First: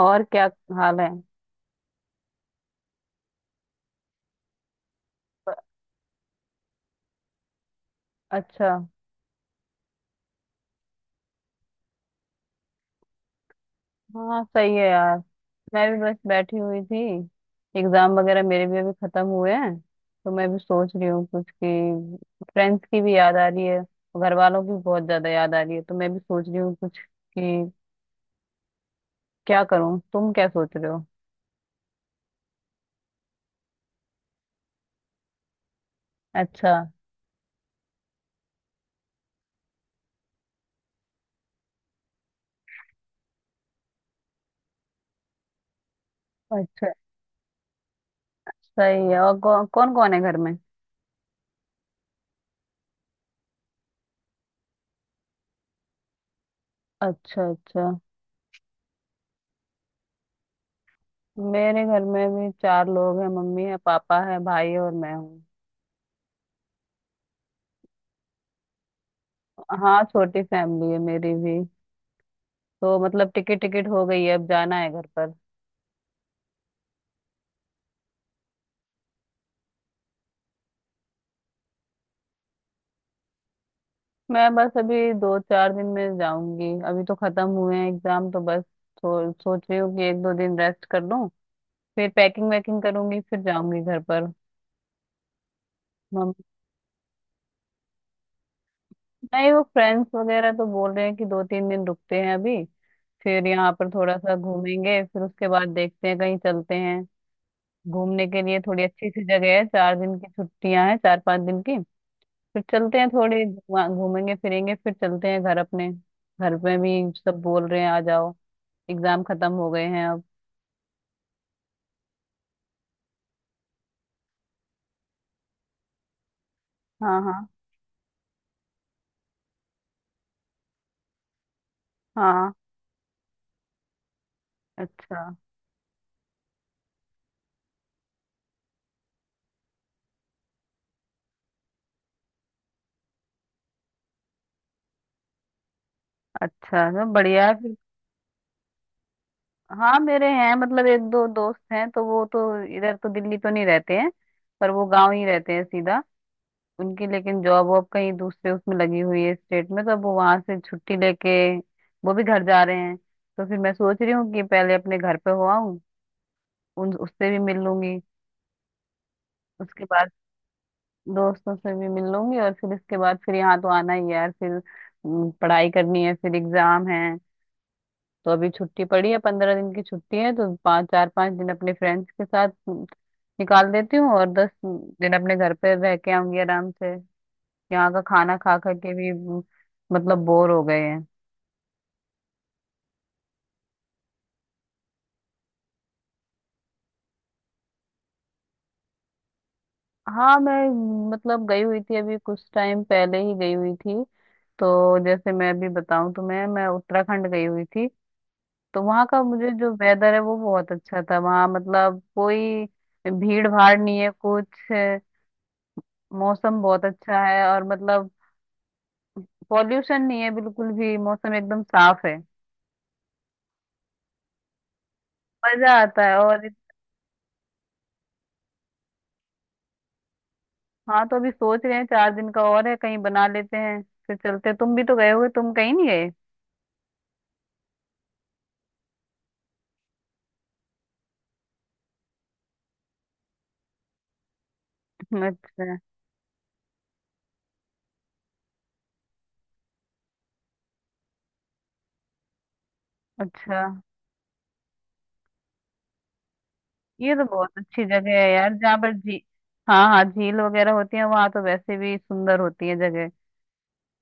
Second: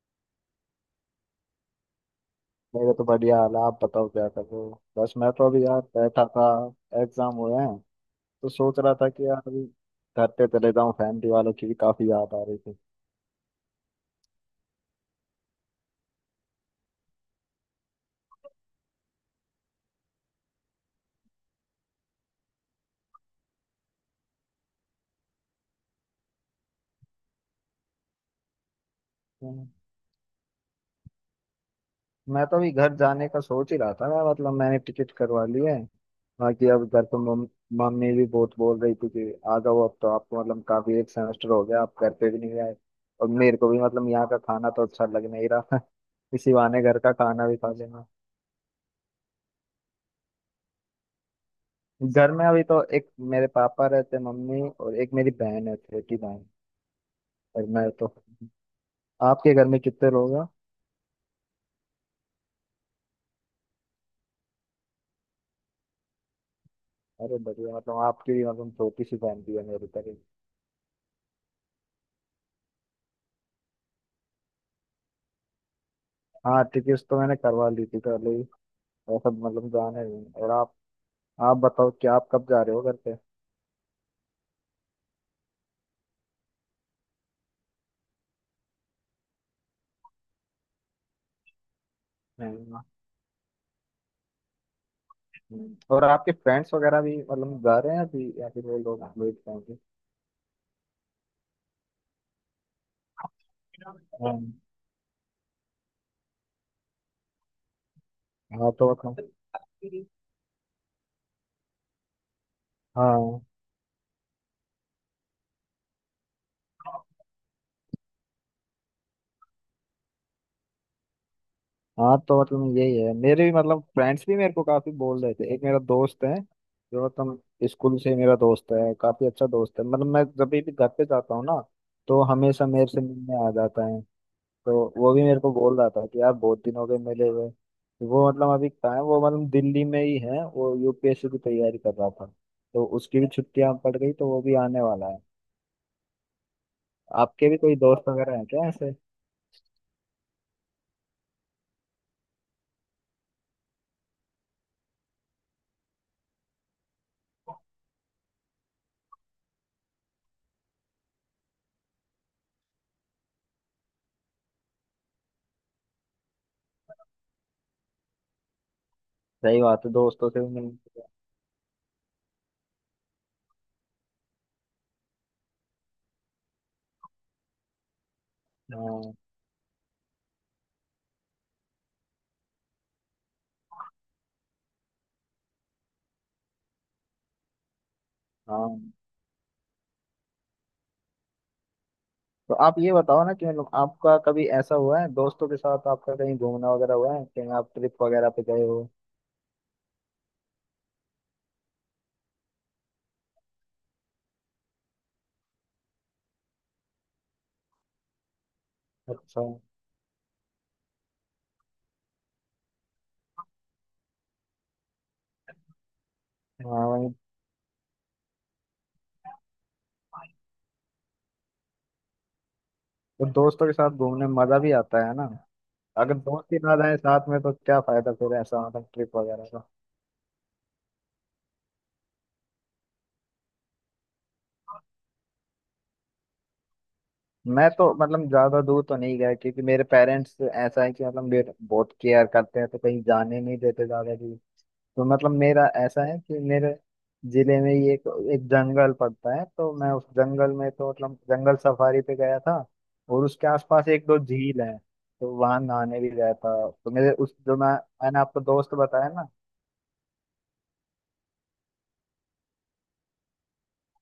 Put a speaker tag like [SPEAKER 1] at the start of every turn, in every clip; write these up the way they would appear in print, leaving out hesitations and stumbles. [SPEAKER 1] और क्या हाल है।
[SPEAKER 2] मेरे तो बढ़िया हाल है। आप बताओ क्या कर रहे हो। बस मैं तो अभी यार बैठा था, एग्जाम हुए हैं तो
[SPEAKER 1] अच्छा।
[SPEAKER 2] सोच रहा था कि यार अभी घर पे चले जाऊं। फैमिली वालों की भी काफी याद आ रही थी।
[SPEAKER 1] हाँ सही है यार। मैं भी बस बैठी हुई थी। एग्जाम वगैरह मेरे भी अभी खत्म हुए हैं, तो मैं भी सोच रही हूँ कुछ कि फ्रेंड्स की भी याद आ रही है, घर वालों की बहुत ज्यादा याद आ रही है, तो मैं भी सोच रही हूँ कुछ कि क्या
[SPEAKER 2] हम्म।
[SPEAKER 1] करूँ। तुम क्या सोच रहे हो?
[SPEAKER 2] मैं तो अभी घर जाने का सोच ही रहा था। मैं मतलब मैंने टिकट करवा ली है। बाकी
[SPEAKER 1] अच्छा।
[SPEAKER 2] अब घर पे मम्मी भी बहुत बोल रही थी कि आ जाओ, अब तो आपको मतलब काफी एक सेमेस्टर हो गया, आप घर पे भी नहीं आए। और मेरे को भी मतलब यहाँ का खाना तो अच्छा लग नहीं रहा। इसी बहाने
[SPEAKER 1] अच्छा,
[SPEAKER 2] घर का खाना भी खा लेना।
[SPEAKER 1] सही है। और कौन कौन है घर में?
[SPEAKER 2] घर में अभी तो एक मेरे पापा रहते हैं, मम्मी, और एक मेरी बहन है, छोटी बहन।
[SPEAKER 1] अच्छा
[SPEAKER 2] और मैं
[SPEAKER 1] अच्छा।
[SPEAKER 2] तो आपके घर में कितने लोग हैं?
[SPEAKER 1] मेरे घर में भी चार लोग हैं। मम्मी है, पापा है, भाई है, और मैं हूँ।
[SPEAKER 2] अरे बढ़िया, मतलब आपकी भी मतलब छोटी सी फैमिली है, मेरी
[SPEAKER 1] हाँ,
[SPEAKER 2] तरह।
[SPEAKER 1] छोटी फैमिली है मेरी भी। तो मतलब टिकट टिकट हो गई है, अब जाना है घर पर।
[SPEAKER 2] हाँ, टिकट्स तो मैंने करवा ली थी पहले ही। ऐसा मतलब जाने नहीं। और आप बताओ कि आप कब जा रहे हो घर पे?
[SPEAKER 1] मैं बस अभी दो चार दिन में जाऊंगी। अभी तो खत्म हुए हैं एग्जाम, तो बस सोच रही हूँ कि एक दो दिन रेस्ट कर लूँ, फिर पैकिंग
[SPEAKER 2] नहीं,
[SPEAKER 1] वैकिंग करूंगी, फिर जाऊंगी घर पर।
[SPEAKER 2] नहीं। और आपके
[SPEAKER 1] मम-
[SPEAKER 2] फ्रेंड्स वगैरह भी मतलब जा रहे हैं अभी, या फिर वो लोग वेट
[SPEAKER 1] नहीं, वो
[SPEAKER 2] करेंगे?
[SPEAKER 1] फ्रेंड्स वगैरह तो बोल रहे हैं कि दो तीन दिन रुकते हैं अभी, फिर यहाँ पर थोड़ा सा
[SPEAKER 2] हाँ
[SPEAKER 1] घूमेंगे, फिर उसके बाद देखते हैं कहीं चलते हैं घूमने के लिए
[SPEAKER 2] हाँ
[SPEAKER 1] थोड़ी
[SPEAKER 2] तो
[SPEAKER 1] अच्छी
[SPEAKER 2] बताओ।
[SPEAKER 1] सी जगह है। चार दिन की छुट्टियां हैं, चार पांच दिन की, फिर चलते हैं
[SPEAKER 2] हाँ।
[SPEAKER 1] थोड़ी वहाँ, घूमेंगे फिरेंगे, फिर चलते हैं घर अपने। घर में भी सब बोल रहे हैं आ जाओ, एग्जाम खत्म हो गए हैं अब।
[SPEAKER 2] हाँ तो मतलब यही है, मेरे भी मतलब फ्रेंड्स भी मेरे को काफी बोल रहे थे। एक मेरा दोस्त है जो
[SPEAKER 1] हाँ
[SPEAKER 2] मतलब
[SPEAKER 1] हाँ
[SPEAKER 2] स्कूल से मेरा दोस्त है, काफी अच्छा दोस्त है। मतलब मैं जब भी घर पे जाता हूँ ना, तो
[SPEAKER 1] हाँ।
[SPEAKER 2] हमेशा मेरे से मिलने आ जाता है। तो वो
[SPEAKER 1] अच्छा,
[SPEAKER 2] भी मेरे को बोल रहा था कि यार बहुत दिन हो गए मिले हुए। वो मतलब अभी कहाँ है, वो मतलब दिल्ली में ही है। वो यूपीएससी की तैयारी कर रहा था, तो उसकी भी छुट्टियां पड़ गई, तो वो भी आने वाला है।
[SPEAKER 1] अच्छा तो बढ़िया
[SPEAKER 2] आपके
[SPEAKER 1] है
[SPEAKER 2] भी
[SPEAKER 1] फिर।
[SPEAKER 2] कोई दोस्त वगैरह है क्या ऐसे?
[SPEAKER 1] हाँ मेरे हैं, मतलब एक दो दोस्त हैं, तो वो तो इधर तो, दिल्ली तो नहीं रहते हैं, पर वो गांव ही रहते हैं सीधा। उनकी लेकिन जॉब वॉब कहीं दूसरे उसमें लगी हुई है स्टेट में, तो अब वो वहां से छुट्टी लेके वो भी घर जा रहे हैं, तो फिर मैं सोच रही हूँ कि पहले अपने घर पे हो आऊँ, उन उससे भी मिल लूंगी
[SPEAKER 2] सही
[SPEAKER 1] उसके
[SPEAKER 2] बात है,
[SPEAKER 1] बाद।
[SPEAKER 2] दोस्तों से भी मिलने।
[SPEAKER 1] दोस्तों से भी मिल लूंगी, और फिर इसके बाद फिर यहाँ तो आना ही है यार। फिर पढ़ाई करनी है, फिर एग्जाम है। तो अभी छुट्टी पड़ी
[SPEAKER 2] हाँ
[SPEAKER 1] है, पंद्रह दिन की छुट्टी है, तो पाँच, चार पाँच दिन अपने फ्रेंड्स के साथ निकाल देती हूँ, और दस दिन अपने घर पे रह के आऊंगी आराम से। यहाँ का खाना खा खा
[SPEAKER 2] हाँ।
[SPEAKER 1] के भी मतलब बोर हो गए हैं।
[SPEAKER 2] तो आप ये बताओ ना कि मतलब आपका कभी ऐसा हुआ है दोस्तों के साथ, आपका कहीं घूमना वगैरह हुआ है? कहीं आप ट्रिप वगैरह पे गए हो?
[SPEAKER 1] हाँ मैं मतलब गई हुई थी अभी कुछ टाइम पहले ही गई हुई थी। तो जैसे मैं अभी बताऊं तुम्हें, मैं उत्तराखंड गई हुई थी। तो वहाँ का
[SPEAKER 2] अच्छा।
[SPEAKER 1] मुझे जो वेदर है वो बहुत अच्छा था। वहाँ मतलब कोई भीड़ भाड़ नहीं है कुछ है, मौसम बहुत
[SPEAKER 2] हाँ वही।
[SPEAKER 1] अच्छा है, और मतलब पॉल्यूशन नहीं है बिल्कुल भी, मौसम एकदम साफ है।
[SPEAKER 2] तो दोस्तों के साथ घूमने में मजा भी आता है ना?
[SPEAKER 1] मजा आता है
[SPEAKER 2] अगर
[SPEAKER 1] और
[SPEAKER 2] दोस्त ही ना रहे साथ में तो क्या फायदा फिर ऐसा मतलब ट्रिप वगैरह का।
[SPEAKER 1] हाँ। तो अभी सोच रहे हैं चार दिन का और है, कहीं बना लेते हैं, फिर चलते हैं। तुम भी तो गए हुए, तुम कहीं नहीं गए?
[SPEAKER 2] मैं तो मतलब ज्यादा दूर तो नहीं गया, क्योंकि मेरे पेरेंट्स ऐसा है कि मतलब मेरे बहुत केयर करते हैं, तो कहीं जाने नहीं देते ज्यादा दूर। तो मतलब मेरा
[SPEAKER 1] अच्छा
[SPEAKER 2] ऐसा है कि मेरे जिले में ही एक एक जंगल पड़ता है। तो मैं उस जंगल में तो मतलब जंगल सफारी पे गया था, और उसके
[SPEAKER 1] अच्छा।
[SPEAKER 2] आसपास एक दो झील है। तो वहां नहाने भी गया था। तो मेरे
[SPEAKER 1] ये तो
[SPEAKER 2] उस जो
[SPEAKER 1] बहुत
[SPEAKER 2] मैं
[SPEAKER 1] अच्छी जगह
[SPEAKER 2] मैंने
[SPEAKER 1] है
[SPEAKER 2] आपको
[SPEAKER 1] यार,
[SPEAKER 2] दोस्त
[SPEAKER 1] जहाँ पर
[SPEAKER 2] बताया
[SPEAKER 1] झी,
[SPEAKER 2] ना,
[SPEAKER 1] हाँ हाँ, झील वगैरह होती है वहाँ तो वैसे भी सुंदर होती है जगह।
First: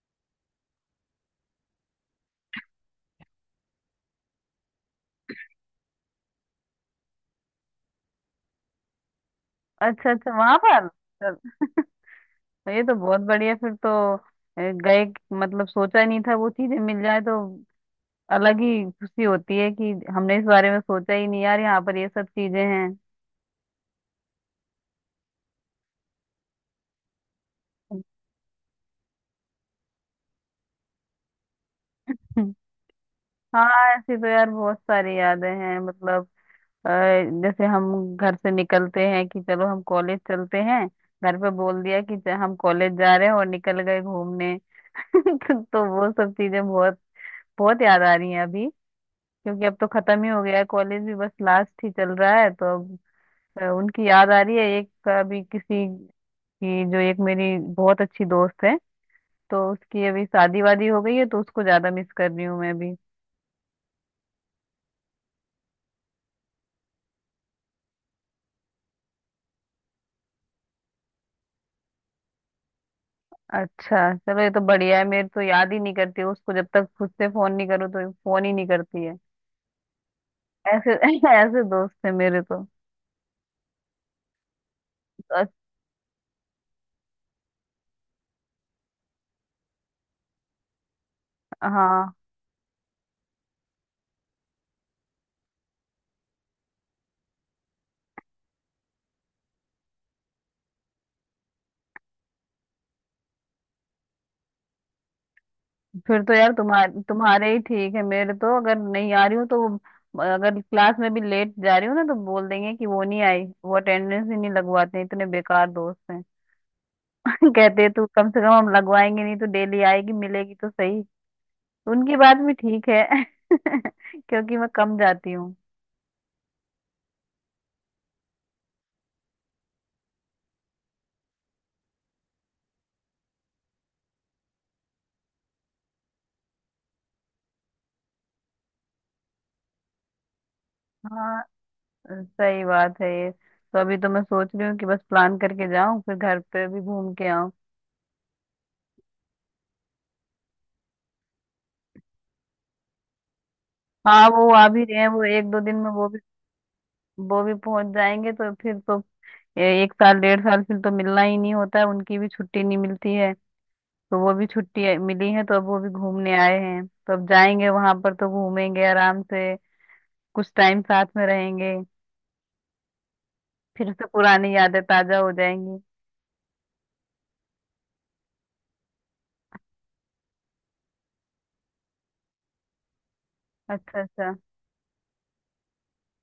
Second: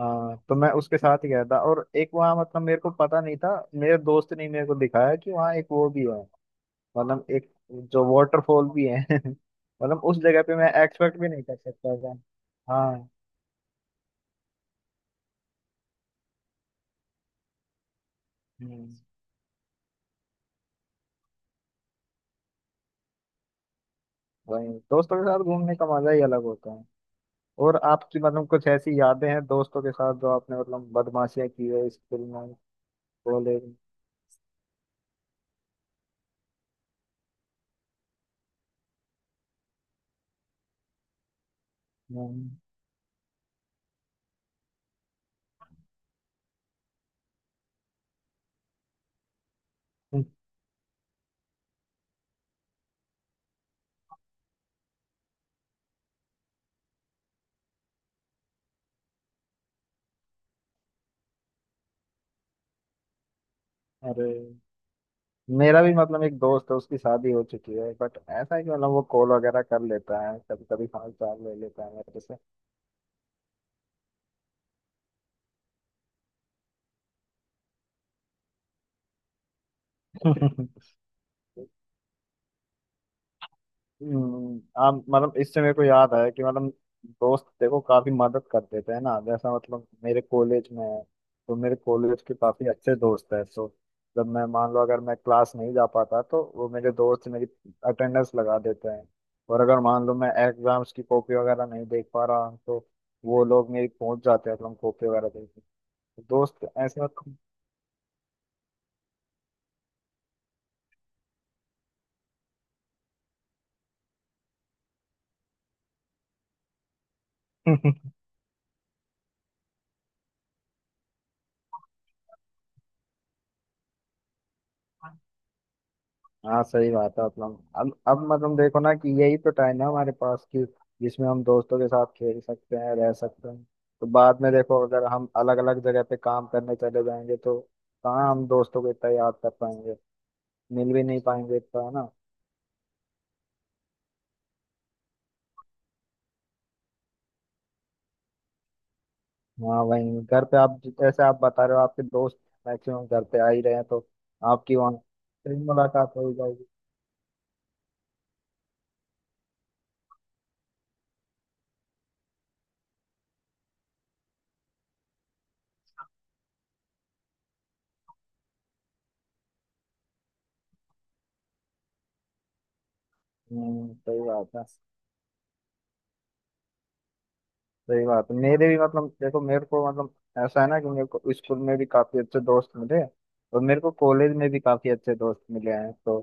[SPEAKER 2] हाँ, तो मैं उसके साथ ही गया था। और एक वहाँ मतलब मेरे को पता नहीं था, मेरे दोस्त ने मेरे को दिखाया कि वहाँ एक वो भी है, मतलब एक जो वाटरफॉल भी है। मतलब
[SPEAKER 1] अच्छा
[SPEAKER 2] उस
[SPEAKER 1] अच्छा,
[SPEAKER 2] जगह पे
[SPEAKER 1] वहां
[SPEAKER 2] मैं
[SPEAKER 1] पर
[SPEAKER 2] एक्सपेक्ट भी नहीं कर
[SPEAKER 1] तो
[SPEAKER 2] सकता था।
[SPEAKER 1] ये तो
[SPEAKER 2] हाँ।
[SPEAKER 1] बहुत बढ़िया फिर तो। गए मतलब सोचा ही नहीं था वो चीजें मिल जाए, तो अलग ही
[SPEAKER 2] हम्म।
[SPEAKER 1] खुशी होती है कि हमने इस बारे में सोचा ही नहीं यार, यहाँ पर ये सब चीजें हैं।
[SPEAKER 2] वही दोस्तों के साथ घूमने का मजा ही अलग होता है। और आपकी मतलब कुछ ऐसी यादें हैं दोस्तों के साथ, जो आपने मतलब बदमाशियां की है स्कूल में,
[SPEAKER 1] हाँ,
[SPEAKER 2] कॉलेज
[SPEAKER 1] ऐसी तो यार बहुत सारी यादें हैं मतलब। अ, जैसे हम घर से निकलते हैं कि चलो हम कॉलेज चलते हैं, घर पे बोल दिया कि
[SPEAKER 2] में?
[SPEAKER 1] हम कॉलेज जा रहे हैं, और निकल गए घूमने। तो वो सब चीजें बहुत बहुत याद आ रही हैं अभी। क्योंकि अब तो खत्म ही हो गया है कॉलेज भी, बस लास्ट ही चल रहा है, तो अब उनकी याद आ रही है। एक अभी किसी की जो एक मेरी बहुत अच्छी दोस्त है, तो उसकी अभी शादी वादी हो गई है, तो उसको ज्यादा मिस कर रही हूँ मैं अभी।
[SPEAKER 2] अरे मेरा भी मतलब एक दोस्त है, उसकी शादी हो चुकी है, बट ऐसा है कि मतलब वो कॉल वगैरह कर लेता है, कभी कभी हाल चाल ले लेता है मेरे से।
[SPEAKER 1] अच्छा, चलो ये तो बढ़िया है। मेरे तो याद ही नहीं करती उसको, जब तक खुद से फोन नहीं करूँ तो फोन ही नहीं करती है, ऐसे ऐसे दोस्त है मेरे तो।
[SPEAKER 2] हाँ, मतलब
[SPEAKER 1] अस-
[SPEAKER 2] इससे मेरे को याद आया कि मतलब दोस्त देखो काफी मदद कर देते हैं ना, जैसा मतलब मेरे कॉलेज में है, तो मेरे
[SPEAKER 1] हाँ,
[SPEAKER 2] कॉलेज के काफी अच्छे दोस्त हैं, तो जब मैं मान लो अगर मैं क्लास नहीं जा पाता, तो वो मेरे दोस्त मेरी अटेंडेंस लगा देते हैं। और अगर मान लो मैं एग्जाम्स की कॉपी वगैरह नहीं देख पा रहा, तो वो लोग मेरी पहुंच जाते हैं, मतलब कॉपी वगैरह देखने।
[SPEAKER 1] फिर तो यार
[SPEAKER 2] दोस्त
[SPEAKER 1] तुम्हारे
[SPEAKER 2] ऐसे मतलब।
[SPEAKER 1] तुम्हारे ही ठीक है। मेरे तो अगर नहीं आ रही हूँ तो अगर क्लास में भी लेट जा रही हूँ ना, तो बोल देंगे कि वो नहीं आई, वो अटेंडेंस ही नहीं लगवाते, इतने बेकार दोस्त हैं। कहते तू कम से कम हम लगवाएंगे नहीं, तो डेली आएगी मिलेगी तो सही। उनकी बात भी ठीक है। क्योंकि मैं कम जाती हूँ।
[SPEAKER 2] हाँ सही बात है, मतलब अब मतलब देखो ना कि यही तो टाइम है हमारे पास, कि जिसमें हम दोस्तों के साथ खेल सकते हैं, रह सकते हैं। तो बाद में देखो, अगर हम अलग अलग जगह पे काम करने चले जाएंगे, तो कहाँ हम दोस्तों को इतना याद कर पाएंगे? मिल भी नहीं
[SPEAKER 1] हाँ
[SPEAKER 2] पाएंगे इतना, है ना?
[SPEAKER 1] सही बात है। ये तो अभी तो मैं सोच रही हूँ कि बस प्लान करके जाऊं, फिर घर पे भी घूम के आऊं।
[SPEAKER 2] हाँ वहीं, घर पे आप जैसे आप बता रहे हो आपके दोस्त मैक्सिमम घर पे आ ही रहे हैं, तो
[SPEAKER 1] हाँ, वो आ
[SPEAKER 2] आपकी
[SPEAKER 1] भी
[SPEAKER 2] वहाँ
[SPEAKER 1] रहे हैं, वो एक
[SPEAKER 2] फिर
[SPEAKER 1] दो दिन में वो
[SPEAKER 2] मुलाकात
[SPEAKER 1] भी,
[SPEAKER 2] हो ही जाएगी।
[SPEAKER 1] वो भी पहुंच जाएंगे, तो फिर तो एक साल, डेढ़ साल फिर तो मिलना ही नहीं होता है, उनकी भी छुट्टी नहीं मिलती है। तो वो भी छुट्टी मिली है, तो अब वो भी घूमने आए हैं, तो अब जाएंगे वहां पर, तो घूमेंगे आराम से, कुछ टाइम साथ में रहेंगे, फिर से
[SPEAKER 2] सही
[SPEAKER 1] पुरानी
[SPEAKER 2] बात है।
[SPEAKER 1] यादें ताजा हो जाएंगी।
[SPEAKER 2] सही बात है। मेरे भी मतलब देखो, मेरे को मतलब ऐसा है ना कि मेरे को स्कूल में भी काफी अच्छे दोस्त मिले, और मेरे को
[SPEAKER 1] अच्छा अच्छा।
[SPEAKER 2] कॉलेज में भी काफी अच्छे दोस्त मिले हैं। तो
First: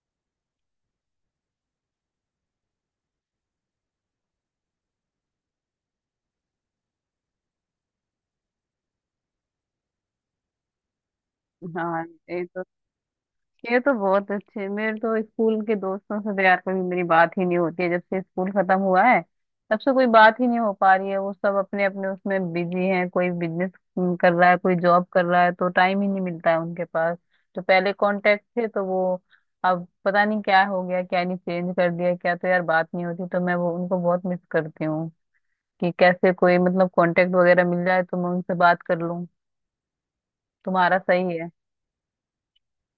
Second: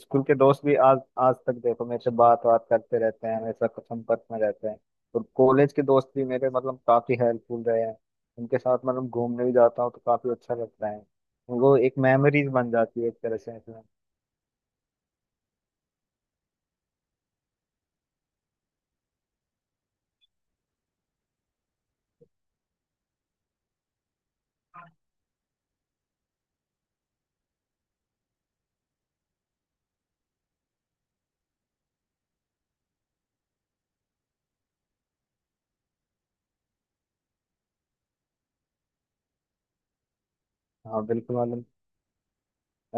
[SPEAKER 2] स्कूल के दोस्त भी आज आज तक देखो मेरे से बात बात करते रहते हैं, हमेशा संपर्क में रहते हैं। और कॉलेज के दोस्त भी मेरे मतलब काफी हेल्पफुल रहे हैं, उनके साथ मतलब घूमने भी जाता हूँ तो काफी अच्छा लगता है। वो एक
[SPEAKER 1] हाँ, ये
[SPEAKER 2] मेमोरीज
[SPEAKER 1] तो,
[SPEAKER 2] बन जाती है एक तरह से
[SPEAKER 1] ये
[SPEAKER 2] मतलब।
[SPEAKER 1] तो बहुत अच्छे। मेरे तो स्कूल के दोस्तों से तो यार कभी मेरी बात ही नहीं होती है, जब से स्कूल खत्म हुआ है तब से कोई बात ही नहीं हो पा रही है। वो सब अपने अपने उसमें बिजी हैं, कोई बिजनेस कर रहा है, कोई जॉब कर रहा है, तो टाइम ही नहीं मिलता है उनके पास। जो पहले कांटेक्ट थे तो वो अब पता नहीं क्या हो गया, क्या नहीं, चेंज कर दिया क्या, तो यार बात नहीं होती, तो मैं वो उनको बहुत मिस करती हूँ। कि कैसे कोई मतलब कांटेक्ट वगैरह मिल जाए तो मैं उनसे बात कर लूँ। तुम्हारा
[SPEAKER 2] हाँ
[SPEAKER 1] सही
[SPEAKER 2] बिल्कुल
[SPEAKER 1] है।
[SPEAKER 2] मतलब।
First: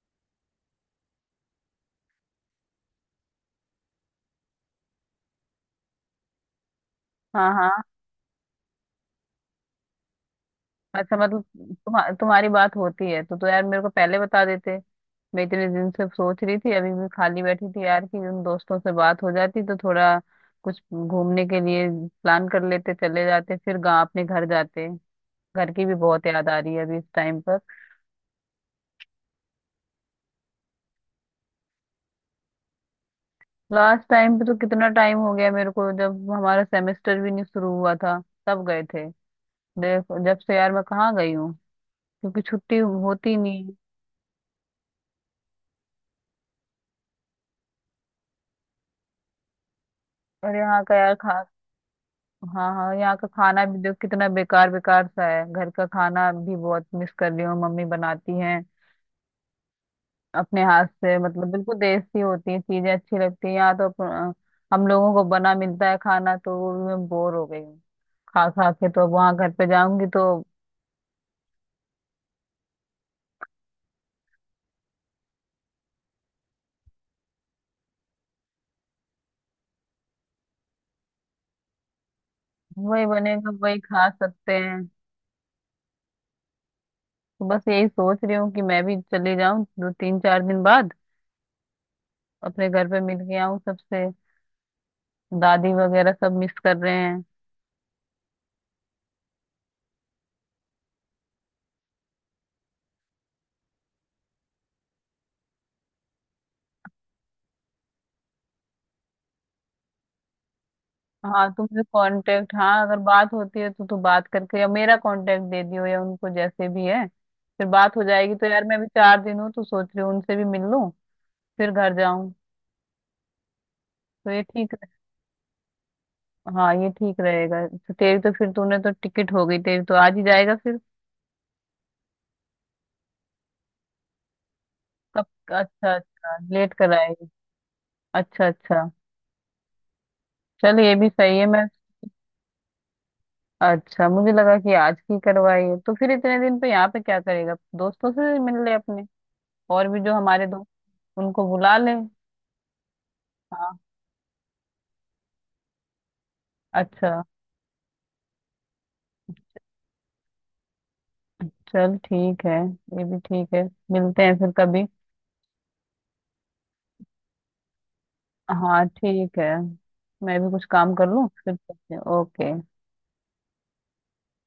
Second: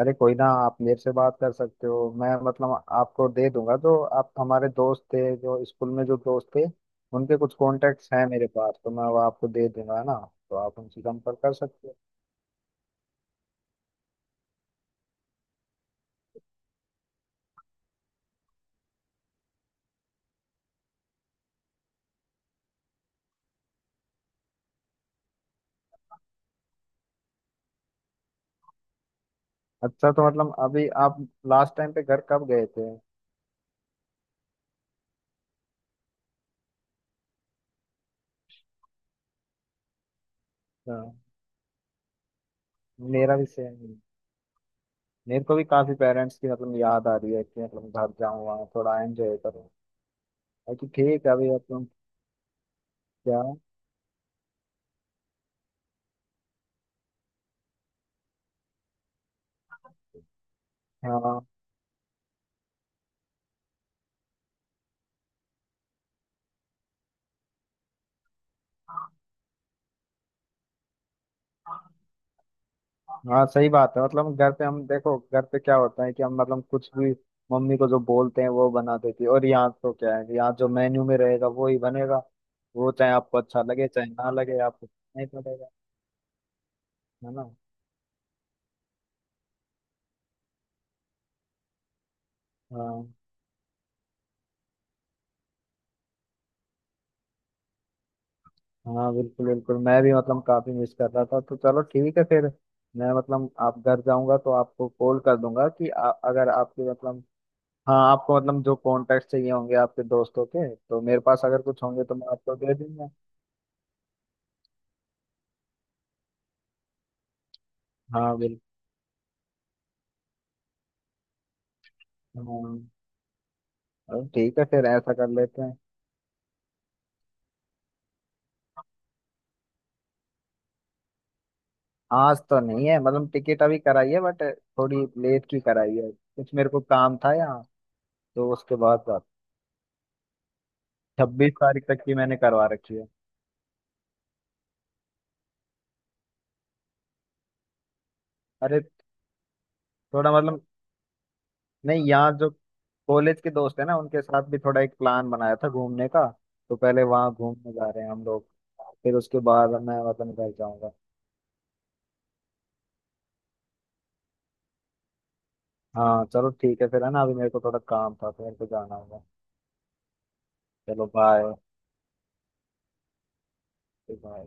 [SPEAKER 2] अरे कोई ना, आप मेरे से बात कर सकते हो, मैं मतलब आपको दे दूंगा, जो आप हमारे दोस्त थे, जो स्कूल में जो दोस्त थे, उनके
[SPEAKER 1] हाँ
[SPEAKER 2] कुछ
[SPEAKER 1] हाँ।
[SPEAKER 2] कॉन्टेक्ट्स हैं मेरे पास, तो मैं वो आपको दे दूंगा, है ना। तो आप उनसे
[SPEAKER 1] अच्छा
[SPEAKER 2] संपर्क
[SPEAKER 1] मतलब
[SPEAKER 2] कर सकते हो।
[SPEAKER 1] तुम्हारी बात होती है? तो यार मेरे को पहले बता देते। मैं इतने दिन से सोच रही थी, अभी भी खाली बैठी थी यार, कि उन दोस्तों से बात हो जाती तो थोड़ा कुछ घूमने के लिए प्लान कर लेते, चले जाते, फिर गाँव अपने घर जाते। घर की भी बहुत याद आ रही है अभी इस टाइम पर।
[SPEAKER 2] अच्छा, तो मतलब अभी आप लास्ट टाइम पे घर कब गए थे?
[SPEAKER 1] लास्ट टाइम पे तो कितना टाइम हो गया मेरे को, जब हमारा सेमेस्टर भी नहीं शुरू हुआ था तब गए थे। देखो जब से यार मैं
[SPEAKER 2] हाँ,
[SPEAKER 1] कहाँ गई हूँ, क्योंकि छुट्टी होती
[SPEAKER 2] मेरा भी
[SPEAKER 1] नहीं।
[SPEAKER 2] सेम। मेरे को भी काफी पेरेंट्स की मतलब याद आ रही है कि मतलब घर जाऊँ वहाँ थोड़ा एंजॉय करूँ।
[SPEAKER 1] और यहाँ
[SPEAKER 2] बाकी
[SPEAKER 1] का यार
[SPEAKER 2] ठीक है
[SPEAKER 1] खा,
[SPEAKER 2] अभी मतलब।
[SPEAKER 1] हाँ हाँ, यहाँ का
[SPEAKER 2] क्या?
[SPEAKER 1] खाना भी देखो कितना बेकार बेकार सा है। घर का खाना भी बहुत मिस कर रही हूँ, मम्मी बनाती हैं अपने हाथ से,
[SPEAKER 2] हाँ
[SPEAKER 1] मतलब बिल्कुल देसी होती है चीजें, अच्छी लगती है। यहाँ तो हम लोगों को बना मिलता है खाना, तो वो भी मैं बोर हो गई हूँ खा खा के, तो अब वहाँ घर पे जाऊंगी तो।
[SPEAKER 2] हाँ सही बात है, मतलब घर पे हम देखो, घर पे क्या होता है कि हम मतलब कुछ भी मम्मी को जो बोलते हैं वो बना देती है। और यहाँ तो क्या है कि यहाँ जो मेन्यू में रहेगा वो ही बनेगा, वो
[SPEAKER 1] वही
[SPEAKER 2] चाहे आपको
[SPEAKER 1] बनेगा
[SPEAKER 2] अच्छा
[SPEAKER 1] वही
[SPEAKER 2] लगे चाहे
[SPEAKER 1] खा
[SPEAKER 2] ना
[SPEAKER 1] सकते
[SPEAKER 2] लगे,
[SPEAKER 1] हैं।
[SPEAKER 2] आपको नहीं पड़ेगा, है
[SPEAKER 1] तो
[SPEAKER 2] ना।
[SPEAKER 1] बस यही सोच रही हूँ कि मैं भी चली जाऊँ दो तीन चार दिन बाद अपने घर पे,
[SPEAKER 2] हाँ
[SPEAKER 1] मिल के आऊँ सबसे, दादी वगैरह सब मिस कर रहे हैं।
[SPEAKER 2] हाँ, बिल्कुल बिल्कुल। मैं भी मतलब काफी मिस कर रहा था, तो चलो ठीक है फिर। मैं मतलब आप घर जाऊंगा तो आपको कॉल कर दूंगा कि अगर आपके मतलब, हाँ, आपको मतलब जो कॉन्टेक्ट चाहिए होंगे आपके दोस्तों के, तो मेरे पास
[SPEAKER 1] हाँ
[SPEAKER 2] अगर
[SPEAKER 1] तुम मेरे
[SPEAKER 2] कुछ होंगे तो मैं
[SPEAKER 1] कांटेक्ट,
[SPEAKER 2] आपको दे
[SPEAKER 1] हाँ अगर
[SPEAKER 2] दूंगा।
[SPEAKER 1] बात होती है तो तू बात करके या मेरा कांटेक्ट दे दियो या उनको, जैसे भी है फिर बात हो जाएगी,
[SPEAKER 2] हाँ
[SPEAKER 1] तो
[SPEAKER 2] बिल्कुल।
[SPEAKER 1] यार मैं भी चार दिन हूँ तो सोच रही हूँ उनसे भी मिल लूँ फिर घर जाऊँ।
[SPEAKER 2] हाँ। चलो
[SPEAKER 1] तो ये
[SPEAKER 2] ठीक है फिर, ऐसा कर लेते हैं।
[SPEAKER 1] हाँ ये ठीक रहेगा। तो तेरी तो फिर, तूने तो टिकट हो गई, तेरी तो आज ही जाएगा फिर?
[SPEAKER 2] आज तो नहीं है मतलब, टिकट अभी कराई है बट थोड़ी
[SPEAKER 1] कब?
[SPEAKER 2] लेट की
[SPEAKER 1] अच्छा
[SPEAKER 2] कराई है,
[SPEAKER 1] अच्छा,
[SPEAKER 2] कुछ मेरे
[SPEAKER 1] लेट
[SPEAKER 2] को काम
[SPEAKER 1] कराएगी।
[SPEAKER 2] था यहाँ,
[SPEAKER 1] अच्छा
[SPEAKER 2] तो उसके
[SPEAKER 1] अच्छा।
[SPEAKER 2] बाद बात।
[SPEAKER 1] चल ये भी सही है।
[SPEAKER 2] 26
[SPEAKER 1] मैं,
[SPEAKER 2] तारीख तक की मैंने करवा रखी है।
[SPEAKER 1] अच्छा मुझे लगा कि आज की करवाई है, तो फिर इतने दिन पे यहाँ पे क्या करेगा? दोस्तों से मिल ले
[SPEAKER 2] अरे
[SPEAKER 1] अपने और भी जो
[SPEAKER 2] थोड़ा
[SPEAKER 1] हमारे
[SPEAKER 2] मतलब
[SPEAKER 1] दोस्त, उनको बुला ले।
[SPEAKER 2] नहीं, यहाँ जो कॉलेज के
[SPEAKER 1] हाँ।
[SPEAKER 2] दोस्त है ना, उनके साथ भी थोड़ा एक प्लान बनाया था घूमने का, तो पहले
[SPEAKER 1] अच्छा,
[SPEAKER 2] वहाँ घूमने जा रहे हैं हम लोग। फिर उसके बाद मैं वतन घर जाऊंगा।
[SPEAKER 1] चल ठीक है, ये भी ठीक है, मिलते हैं फिर कभी।
[SPEAKER 2] हाँ चलो ठीक है फिर, है ना। अभी मेरे को थोड़ा काम था, तो मेरे को
[SPEAKER 1] हाँ
[SPEAKER 2] जाना होगा।
[SPEAKER 1] ठीक है, मैं भी कुछ काम कर
[SPEAKER 2] चलो
[SPEAKER 1] लूँ,
[SPEAKER 2] बाय।
[SPEAKER 1] फिर करते हैं। ओके।